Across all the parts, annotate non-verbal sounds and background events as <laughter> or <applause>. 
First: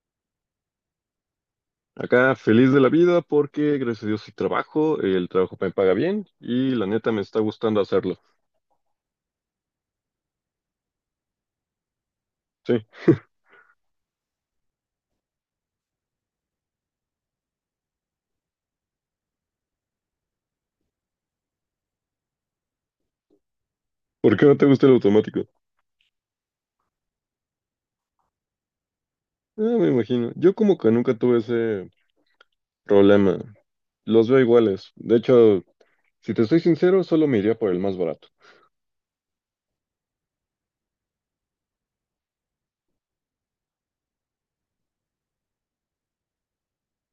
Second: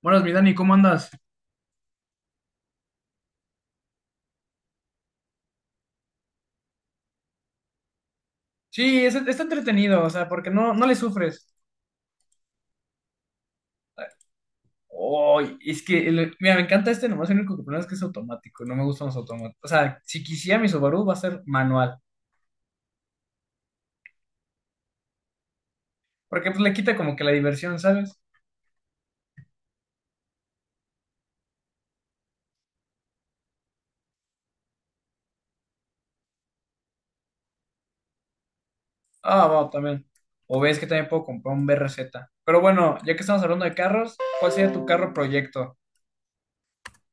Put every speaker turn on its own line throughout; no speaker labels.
Buenas, mi Dani, ¿cómo andas?
Acá feliz de la vida porque gracias a Dios sí trabajo, el trabajo me paga bien y la neta me está gustando hacerlo.
Sí, está entretenido, o sea, porque no, no le sufres.
Sí.
Ay, es que, mira, me encanta este, nomás el único que problema es que es automático, no me gustan los automáticos. O sea, si quisiera mi Subaru va a ser manual,
¿Por qué no te gusta el automático?
porque pues le quita como que la diversión, ¿sabes?
Ah, me imagino. Yo como que nunca tuve ese problema. Los veo iguales. De hecho, si te soy sincero, solo me iría por el más barato.
Ah, va, también. O ves que también puedo comprar un BRZ. Pero bueno, ya que estamos hablando de carros, ¿cuál sería tu carro proyecto?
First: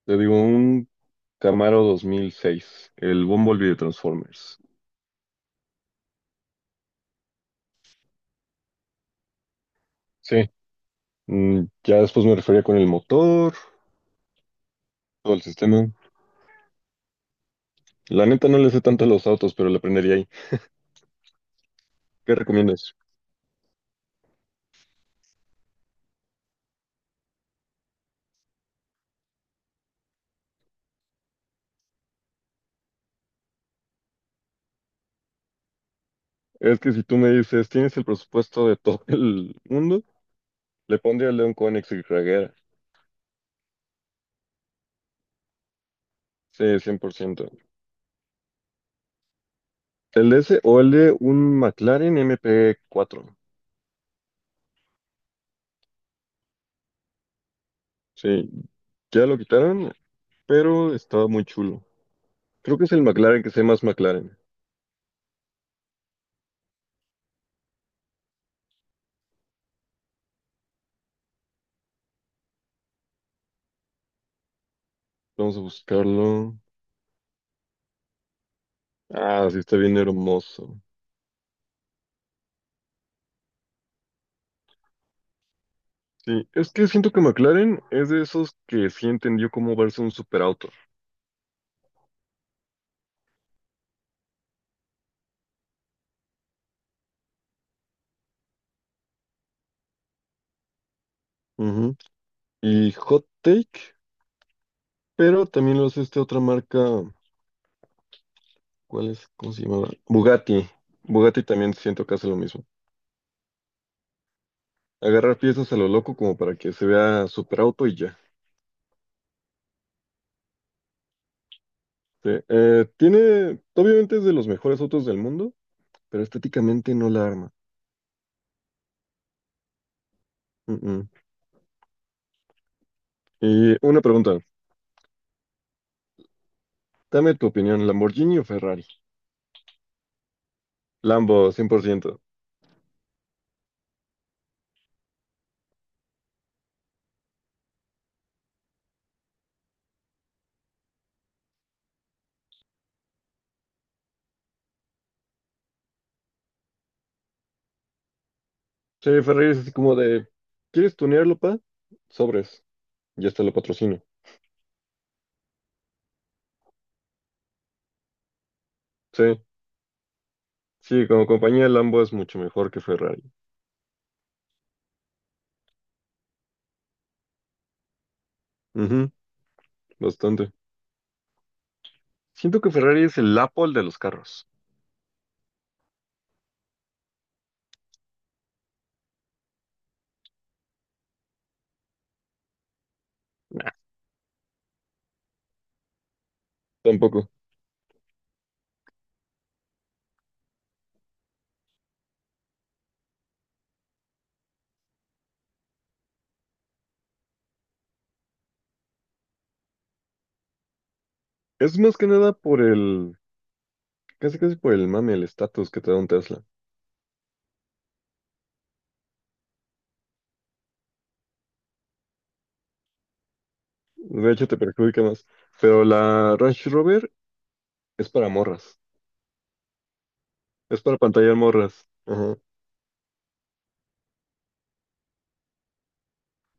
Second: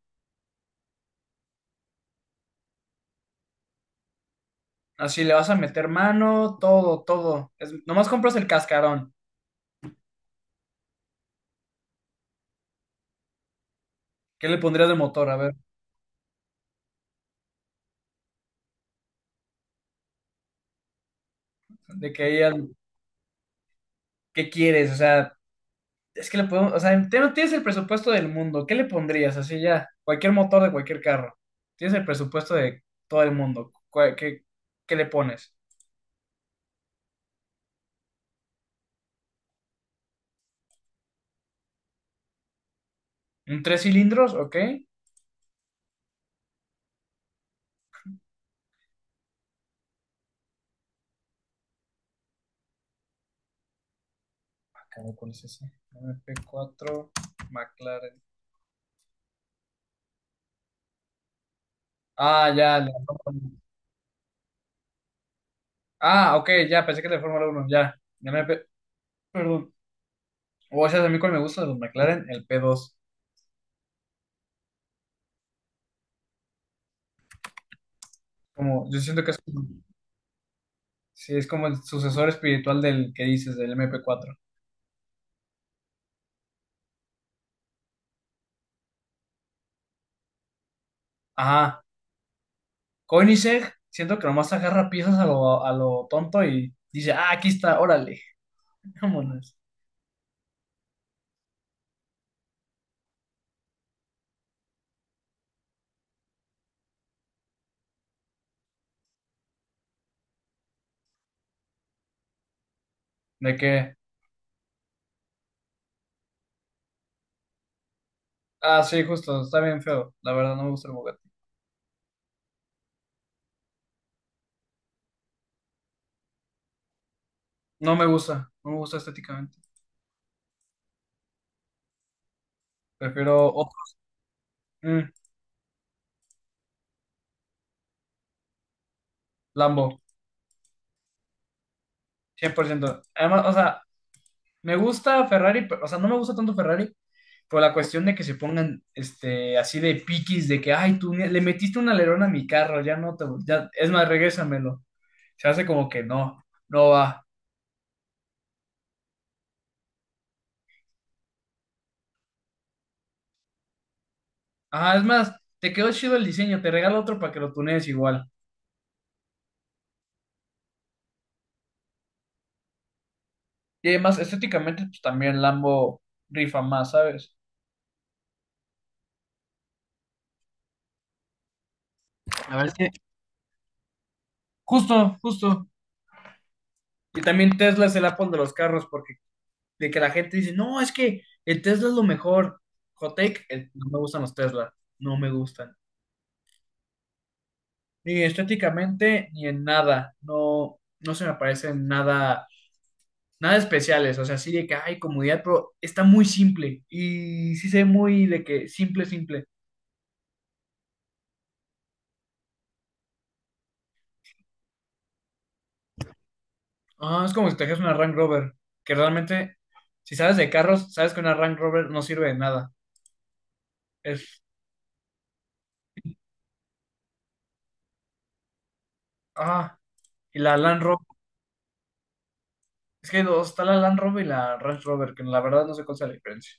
Te digo, un Camaro 2006, el Bumblebee de Transformers.
Así le vas a meter mano, todo, todo. Es, nomás compras el cascarón.
Sí. Ya después me refería con el motor,
¿Qué le pondrías de motor?
todo
A
el
ver,
sistema. La neta no le sé tanto a los autos, pero le aprendería ahí.
de que
¿Qué
qué,
recomiendas?
qué quieres, o sea. Es que le podemos, o sea, no tienes el presupuesto del mundo, ¿qué le pondrías? Así ya, cualquier motor de cualquier carro. Tienes el presupuesto de todo el mundo. ¿Qué le pones?
Es que si tú me dices, tienes el presupuesto de todo el mundo, le pondría el de un Koenigsegg Regera.
¿Un tres cilindros? ¿Ok? Ah,
Sí, 100%. El de ese o el de un McLaren MP4.
caray, ¿cuál es ese? MP4 McLaren.
Sí, ya lo quitaron, pero estaba muy chulo.
Ah,
Creo
ya,
que
la
es el
Fórmula
McLaren que
uno.
se llama más McLaren.
Ah, ok, ya, pensé que era de Fórmula 1, ya. Perdón. O sea, a mí cuál me gusta de los McLaren, el P2.
Vamos a buscarlo.
Como, yo siento que es,
Ah, sí, está bien hermoso.
sí, es como el sucesor espiritual del que dices, del MP4.
Sí, es que siento que McLaren es de esos que sí entendió cómo verse un superauto.
Ajá. Koenigsegg, siento que nomás agarra piezas a lo tonto y dice, ah, aquí está, órale, <laughs> vámonos.
Ujú. Y Hot Take, pero también lo hace esta otra marca. ¿Cuál es? ¿Cómo se llamaba? Bugatti. Bugatti también siento que hace lo mismo.
De qué
Agarrar piezas a lo loco como para que se vea super auto y ya.
ah, sí, justo, está bien feo. La verdad, no me gusta el Bugatti.
Sí, tiene, obviamente es de los mejores autos del mundo, pero estéticamente no la arma.
No me gusta, no me gusta estéticamente.
Mm, mm.
Prefiero otro.
Y una pregunta,
Mm,
dame tu opinión, ¿Lamborghini o Ferrari?
Lambo,
Lambo, 100%.
100%. Además, o sea, me gusta Ferrari, o sea, no me gusta tanto Ferrari por la cuestión de que se pongan este, así de piquis, de que, ay, tú le metiste un alerón a mi carro, ya no te, ya, es más, regrésamelo. Se hace como que no, no va.
Sí, Ferrari es así como de, ¿quieres tunearlo, pa? Sobres, ya hasta lo patrocino.
Ajá, es más, te quedó chido el diseño, te regalo otro para que lo tunees igual.
Sí, sí, como compañía Lambo es mucho mejor que Ferrari.
Y además, estéticamente, pues también Lambo rifa más, ¿sabes?
Ujú, bastante.
La
Siento
verdad
que
es que
Ferrari es el Apple de los carros.
Justo, justo. Y también Tesla es el Apple de los carros, porque de que la gente dice, no, es que el Tesla es lo mejor. Hot take,
Nah,
no me gustan los Tesla, no me gustan.
tampoco.
Ni estéticamente, ni en nada. No, no se me parecen nada, nada especiales. O sea, sí de que hay comodidad, pero está muy simple. Y sí se ve muy de que simple, simple.
Es más que nada por el, casi casi por el mame, el estatus que te da un Tesla.
Ah, es como si trajeras una Range Rover, que realmente, si sabes de carros, sabes que una Range Rover no sirve de nada.
De
Es,
hecho, te perjudica más. Pero la Range Rover es para morras.
ah, y la Land
Es para
Rover,
pantallar morras. Ajá.
es que hay dos, está la Land Rover y la Range Rover, que la verdad no sé cuál es la diferencia.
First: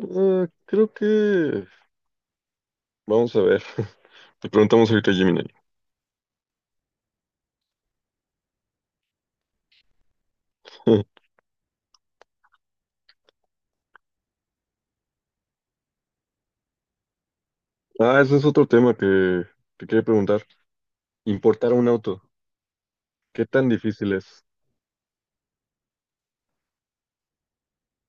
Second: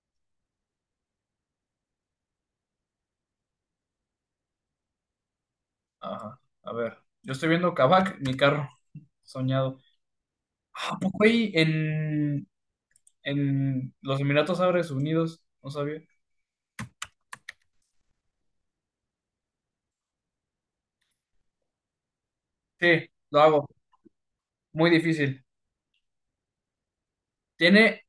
Ah, creo que... Vamos a ver. <laughs> Le preguntamos ahorita a Gemini.
Ajá, a ver, yo estoy viendo Kavak, mi carro, soñado. Ah, ¿a poco
<laughs>
ahí en los Emiratos Árabes Unidos? No sabía.
Ah, ese es otro tema que te quería preguntar. Importar un auto.
Sí, lo
¿Qué
hago,
tan difícil es?
muy difícil. Tiene,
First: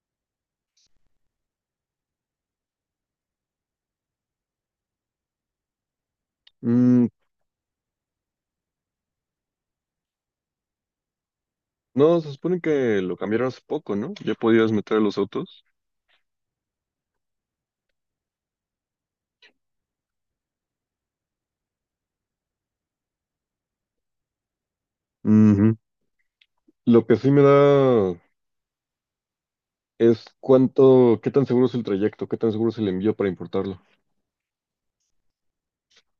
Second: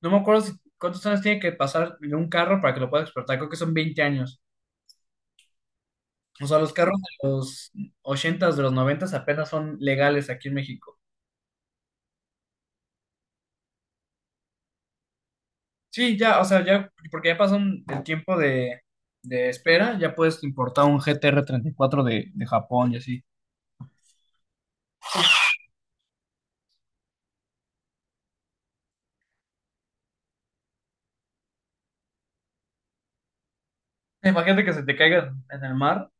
no me acuerdo cuántos años tiene que pasar en un carro para que lo puedas exportar, creo que son 20 años. O sea, los carros
Mm,
de los ochentas, de los noventas apenas son legales aquí en México.
no, se supone que lo cambiaron hace poco, ¿no? Ya podías meter los autos.
Sí, ya, o sea, ya, porque ya pasó el tiempo de espera, ya puedes importar un GTR cuatro de Japón y así.
Ujú. Lo que sí me da es cuánto, qué tan seguro es el trayecto, qué tan seguro es el envío para importarlo.
Imagínate que se te caiga en el mar.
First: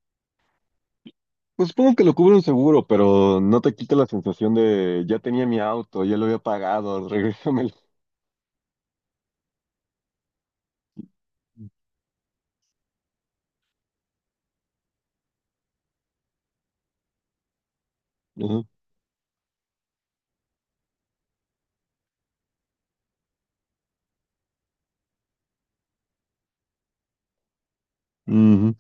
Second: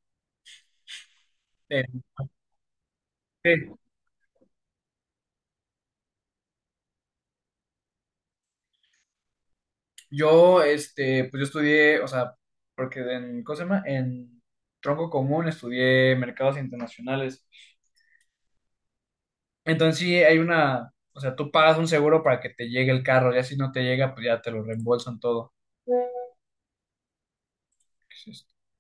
Pues
eh,
supongo que lo cubre un seguro, pero no te
sí.
quita la sensación de ya tenía mi auto, ya lo había pagado, <laughs> regrésamelo.
Yo, este, pues yo estudié, o sea, porque en, ¿cómo se llama? En tronco común estudié mercados internacionales.
Ajá.
Entonces sí hay una, o sea, tú pagas un seguro para que te llegue el carro, ya si no te llega, pues ya te lo reembolsan todo. Pues, este,
Ujú.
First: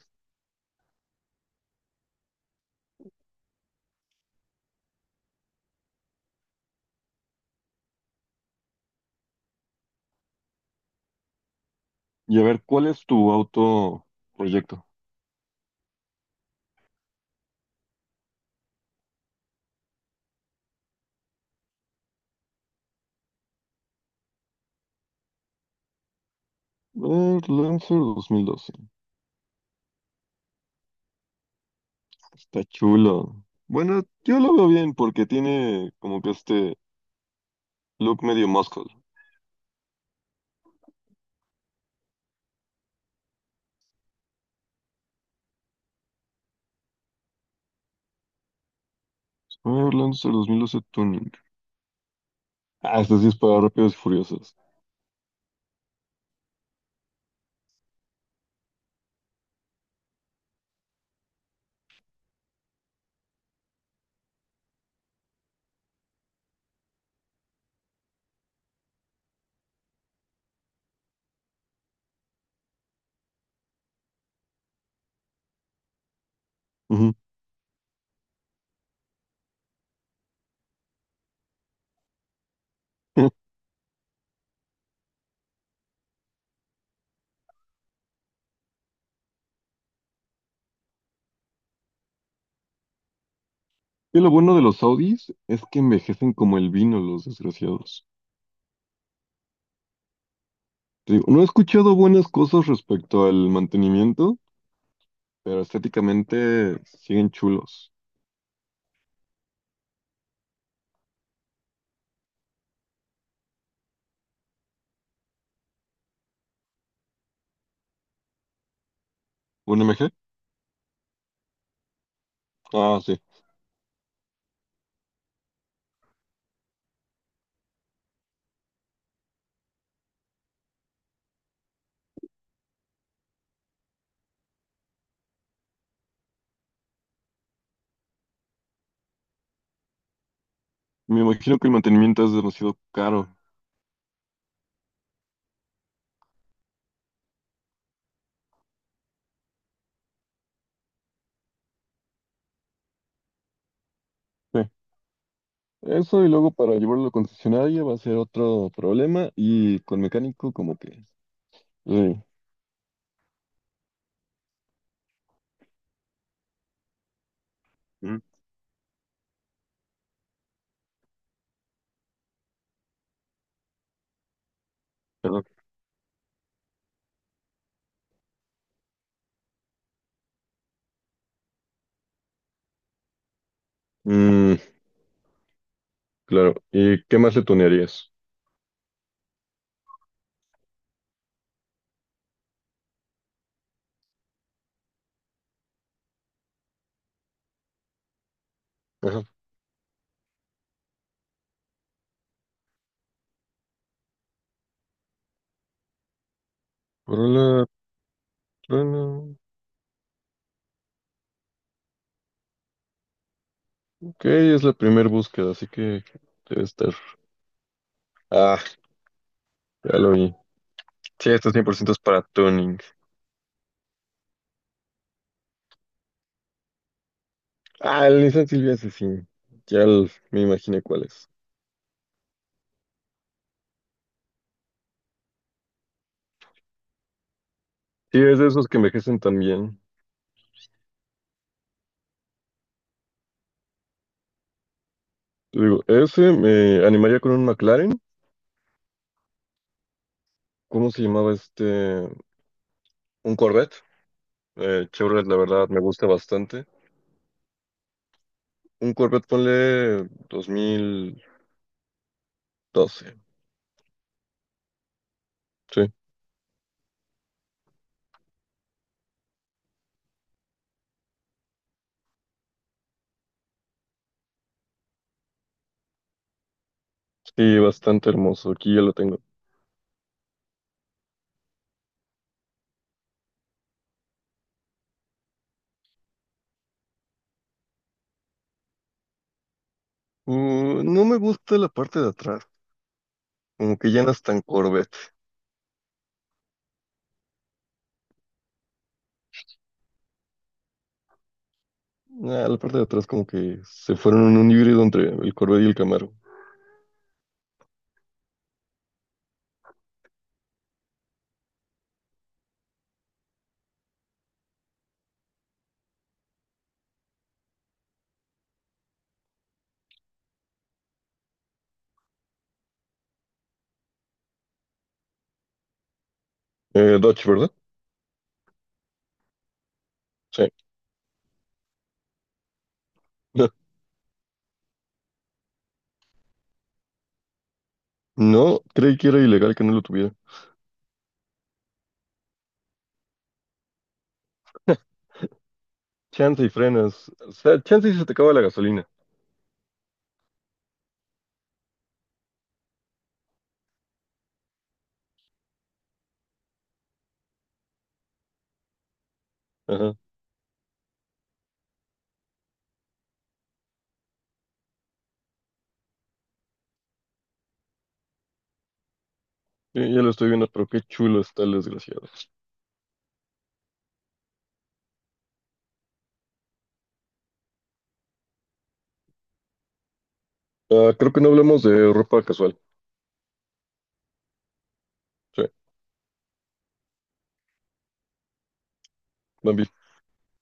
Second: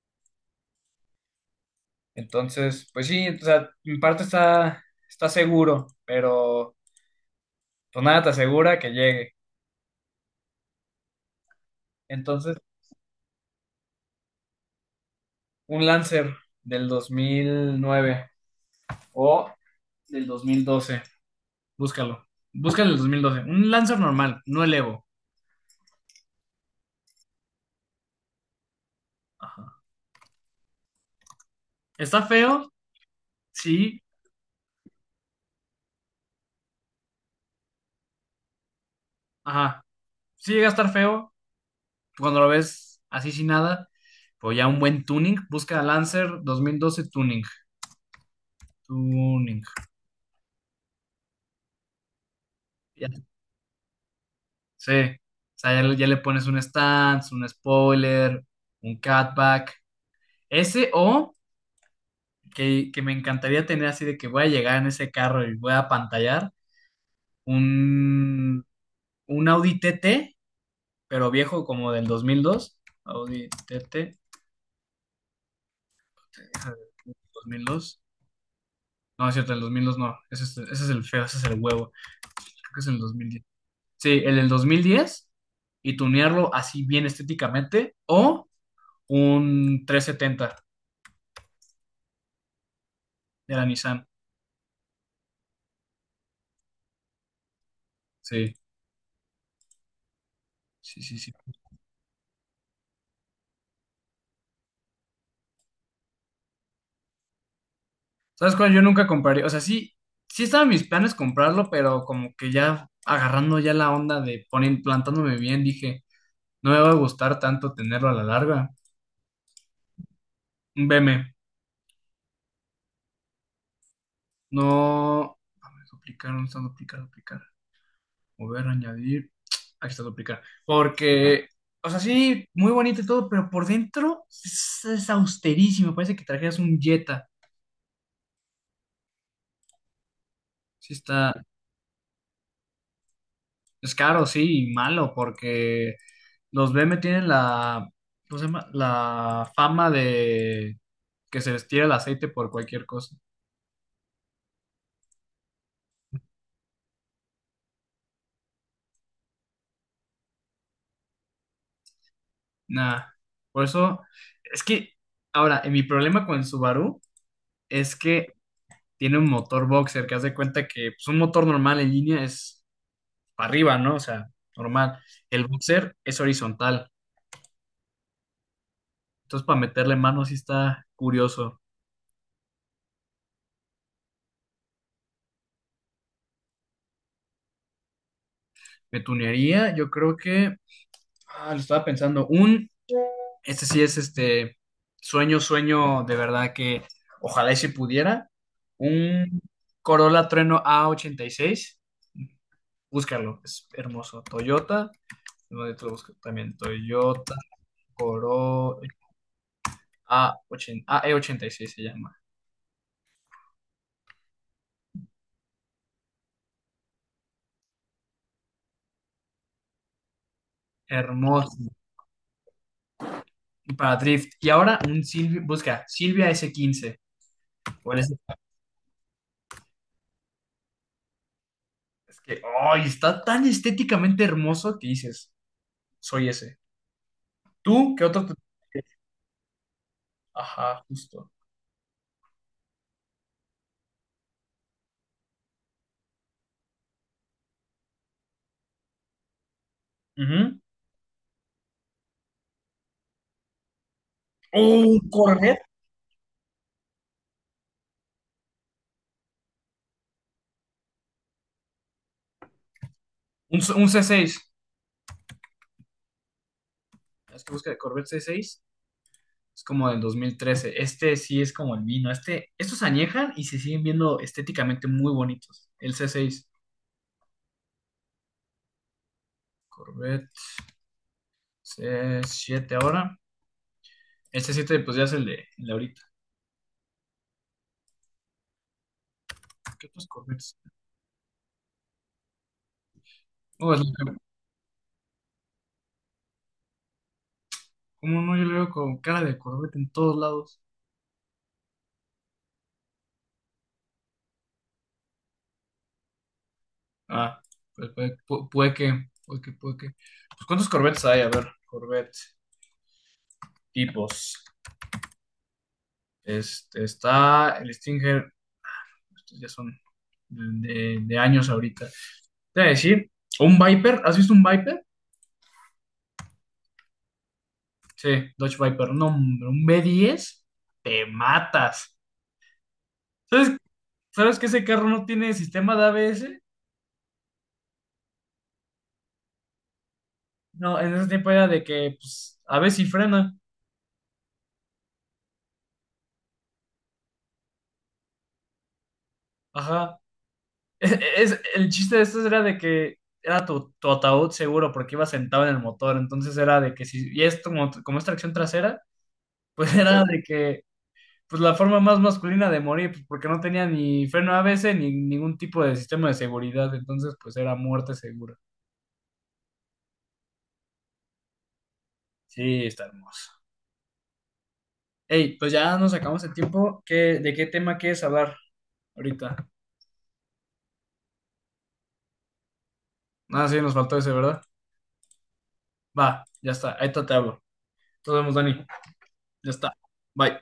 entonces, pues sí, o sea, en parte está seguro, pero pues nada te asegura que llegue.
Y a
Entonces,
ver, ¿cuál es tu auto proyecto?
un Lancer del 2009 o del 2012, búscalo. Búscalo del 2012. Un Lancer normal, no el Evo.
Lancer 2012.
¿Está
Está
feo?
chulo.
Sí,
Bueno, yo lo veo bien porque tiene como que este look medio muscle.
ajá. Sí llega a estar feo cuando lo ves así sin nada, pues ya un buen tuning. Busca Lancer 2012 tuning. Tuning.
A ver, Lancer 2012 Tuning. Ah, este sí es para rápidos y furiosos.
Sí, o sea, ya le pones un stance, un spoiler, un cutback. Ese o que me encantaría tener así de que voy a llegar en ese carro y voy a pantallar un, un Audi TT, pero viejo como del 2002. Audi TT, déjame ver,
Ujú.
2002. No, es cierto, el 2002 no. Ese es el feo, ese es el huevo. Creo que es el 2010.
<laughs>
Sí, el del 2010 y tunearlo así bien estéticamente o un 370 de la Nissan.
Y lo bueno de los Audis es que envejecen como el vino, los desgraciados.
Sí, sí,
Te
sí,
digo,
sí.
no he escuchado buenas cosas respecto al mantenimiento, pero estéticamente siguen chulos.
¿Sabes cuál? Yo nunca compraría, o sea, sí, sí estaban mis planes comprarlo, pero como que ya agarrando ya la onda de poner, plantándome bien, dije, no me va a gustar tanto tenerlo a la larga.
¿Un m MG?
Un BM,
Ah, sí.
no, a ver, duplicar, ¿dónde está duplicar, duplicar? Mover, añadir, <tsk> aquí está duplicar. Porque, o sea, sí, muy bonito y todo, pero por dentro es austerísimo, parece que trajeras un Jetta. Sí
Me
está,
imagino que el mantenimiento es demasiado caro.
es caro, sí, y malo, porque... Los B M tienen la, ¿cómo se llama? La fama de que se les tira el aceite por cualquier cosa.
Sí. Eso y luego para llevarlo al concesionario va a ser otro problema y con mecánico como que... Sí.
Nah, por eso, es que, ahora, mi problema con el Subaru es
Mm,
que tiene un motor boxer, que haz de cuenta que pues, un motor normal en línea es para arriba, ¿no? O sea, normal.
perdón.
El boxer es horizontal. Entonces, para meterle mano sí está curioso.
Mm, claro. ¿Y qué más le tunearías?
Me tunearía, yo creo que, ah, lo estaba pensando, un este sí es este sueño, sueño de verdad que ojalá y si pudiera.
Ajá.
Un Corolla Trueno a 86. Búscalo, es hermoso. Toyota, no, yo te lo busco también. Toyota
Corolla,
Corolla
Trueno.
a AE86 se llama.
Ok, es la primera búsqueda, así que debe estar. Ah, ya lo vi. Sí, estos cien
Hermoso.
por ciento es para tuning.
Para Drift. Y ahora un Silvia, busca Silvia S15 o el
Ah, el Nissan Silvia, ese sí. Ya el- me imaginé cuál es.
Es que, ay, está tan estéticamente hermoso que dices, soy ese. ¿Tú qué
Sí,
otro?
es de esos que envejecen tan bien.
Ajá, justo.
Te digo, ese me animaría con un McLaren.
Ujú.
¿Cómo se llamaba este? Un Corvette.
Un
Chevrolet, la
Corvette.
verdad, me gusta bastante. Un Corvette, ponle 2012.
Un C6.
Sí,
Es que busca de Corvette C6. Es como del 2013. Este sí es como el vino. Estos añejan y se siguen viendo estéticamente muy bonitos. El C6.
sí, bastante hermoso. Aquí ya lo tengo.
Corvette C7 ahora. El C7 pues ya es el de ahorita. ¿Qué otros Corvettes?
No me gusta la parte de atrás.
No,
Como que ya no
que-
es tan...
¿cómo no? Yo le veo con cara de Corvette en todos lados.
Ah, la parte de atrás como que se fueron en un híbrido entre el Corvette y el Camaro.
Ah, pues puede, puede que, puede que, puede que. Pues ¿cuántos Corvettes hay? A ver, Corvette tipos. Este, está el Stinger, ya son de años ahorita. Te voy a decir, un Viper, ¿has visto un Viper?
Dodge, ¿verdad?
Sí, Dodge Viper, no, hombre, un B10,
Sí.
te matas. ¿Sabes,
<laughs>
sabes que ese carro no tiene sistema de ABS?
No, creí que era ilegal que no lo tuviera.
No, en ese tiempo era de que, pues, a veces sí frena,
Chance y frenas. O sea, chance y se te acaba la gasolina.
ajá. <laughs> El chiste de estos era de que era tu ataúd seguro porque iba sentado en el motor, entonces era de que si, y esto como es tracción trasera, pues <laughs>
Ajá.
era de que pues la forma más masculina de morir, pues porque no tenía ni freno ABS ni ningún tipo de sistema de seguridad, entonces pues era muerte segura.
Ya, ya lo estoy viendo, pero qué chulo está el desgraciado.
Sí, está hermoso. Ey, pues ya nos acabamos el tiempo. ¿De qué tema quieres hablar ahorita?
Ah, creo que no hablamos de ropa casual.
Ah, sí, nos faltó ese, ¿verdad?
Sí,
Va, ya está, ahí te hablo. Nos vemos, Dani. Ya
Bambi.
está. Bye.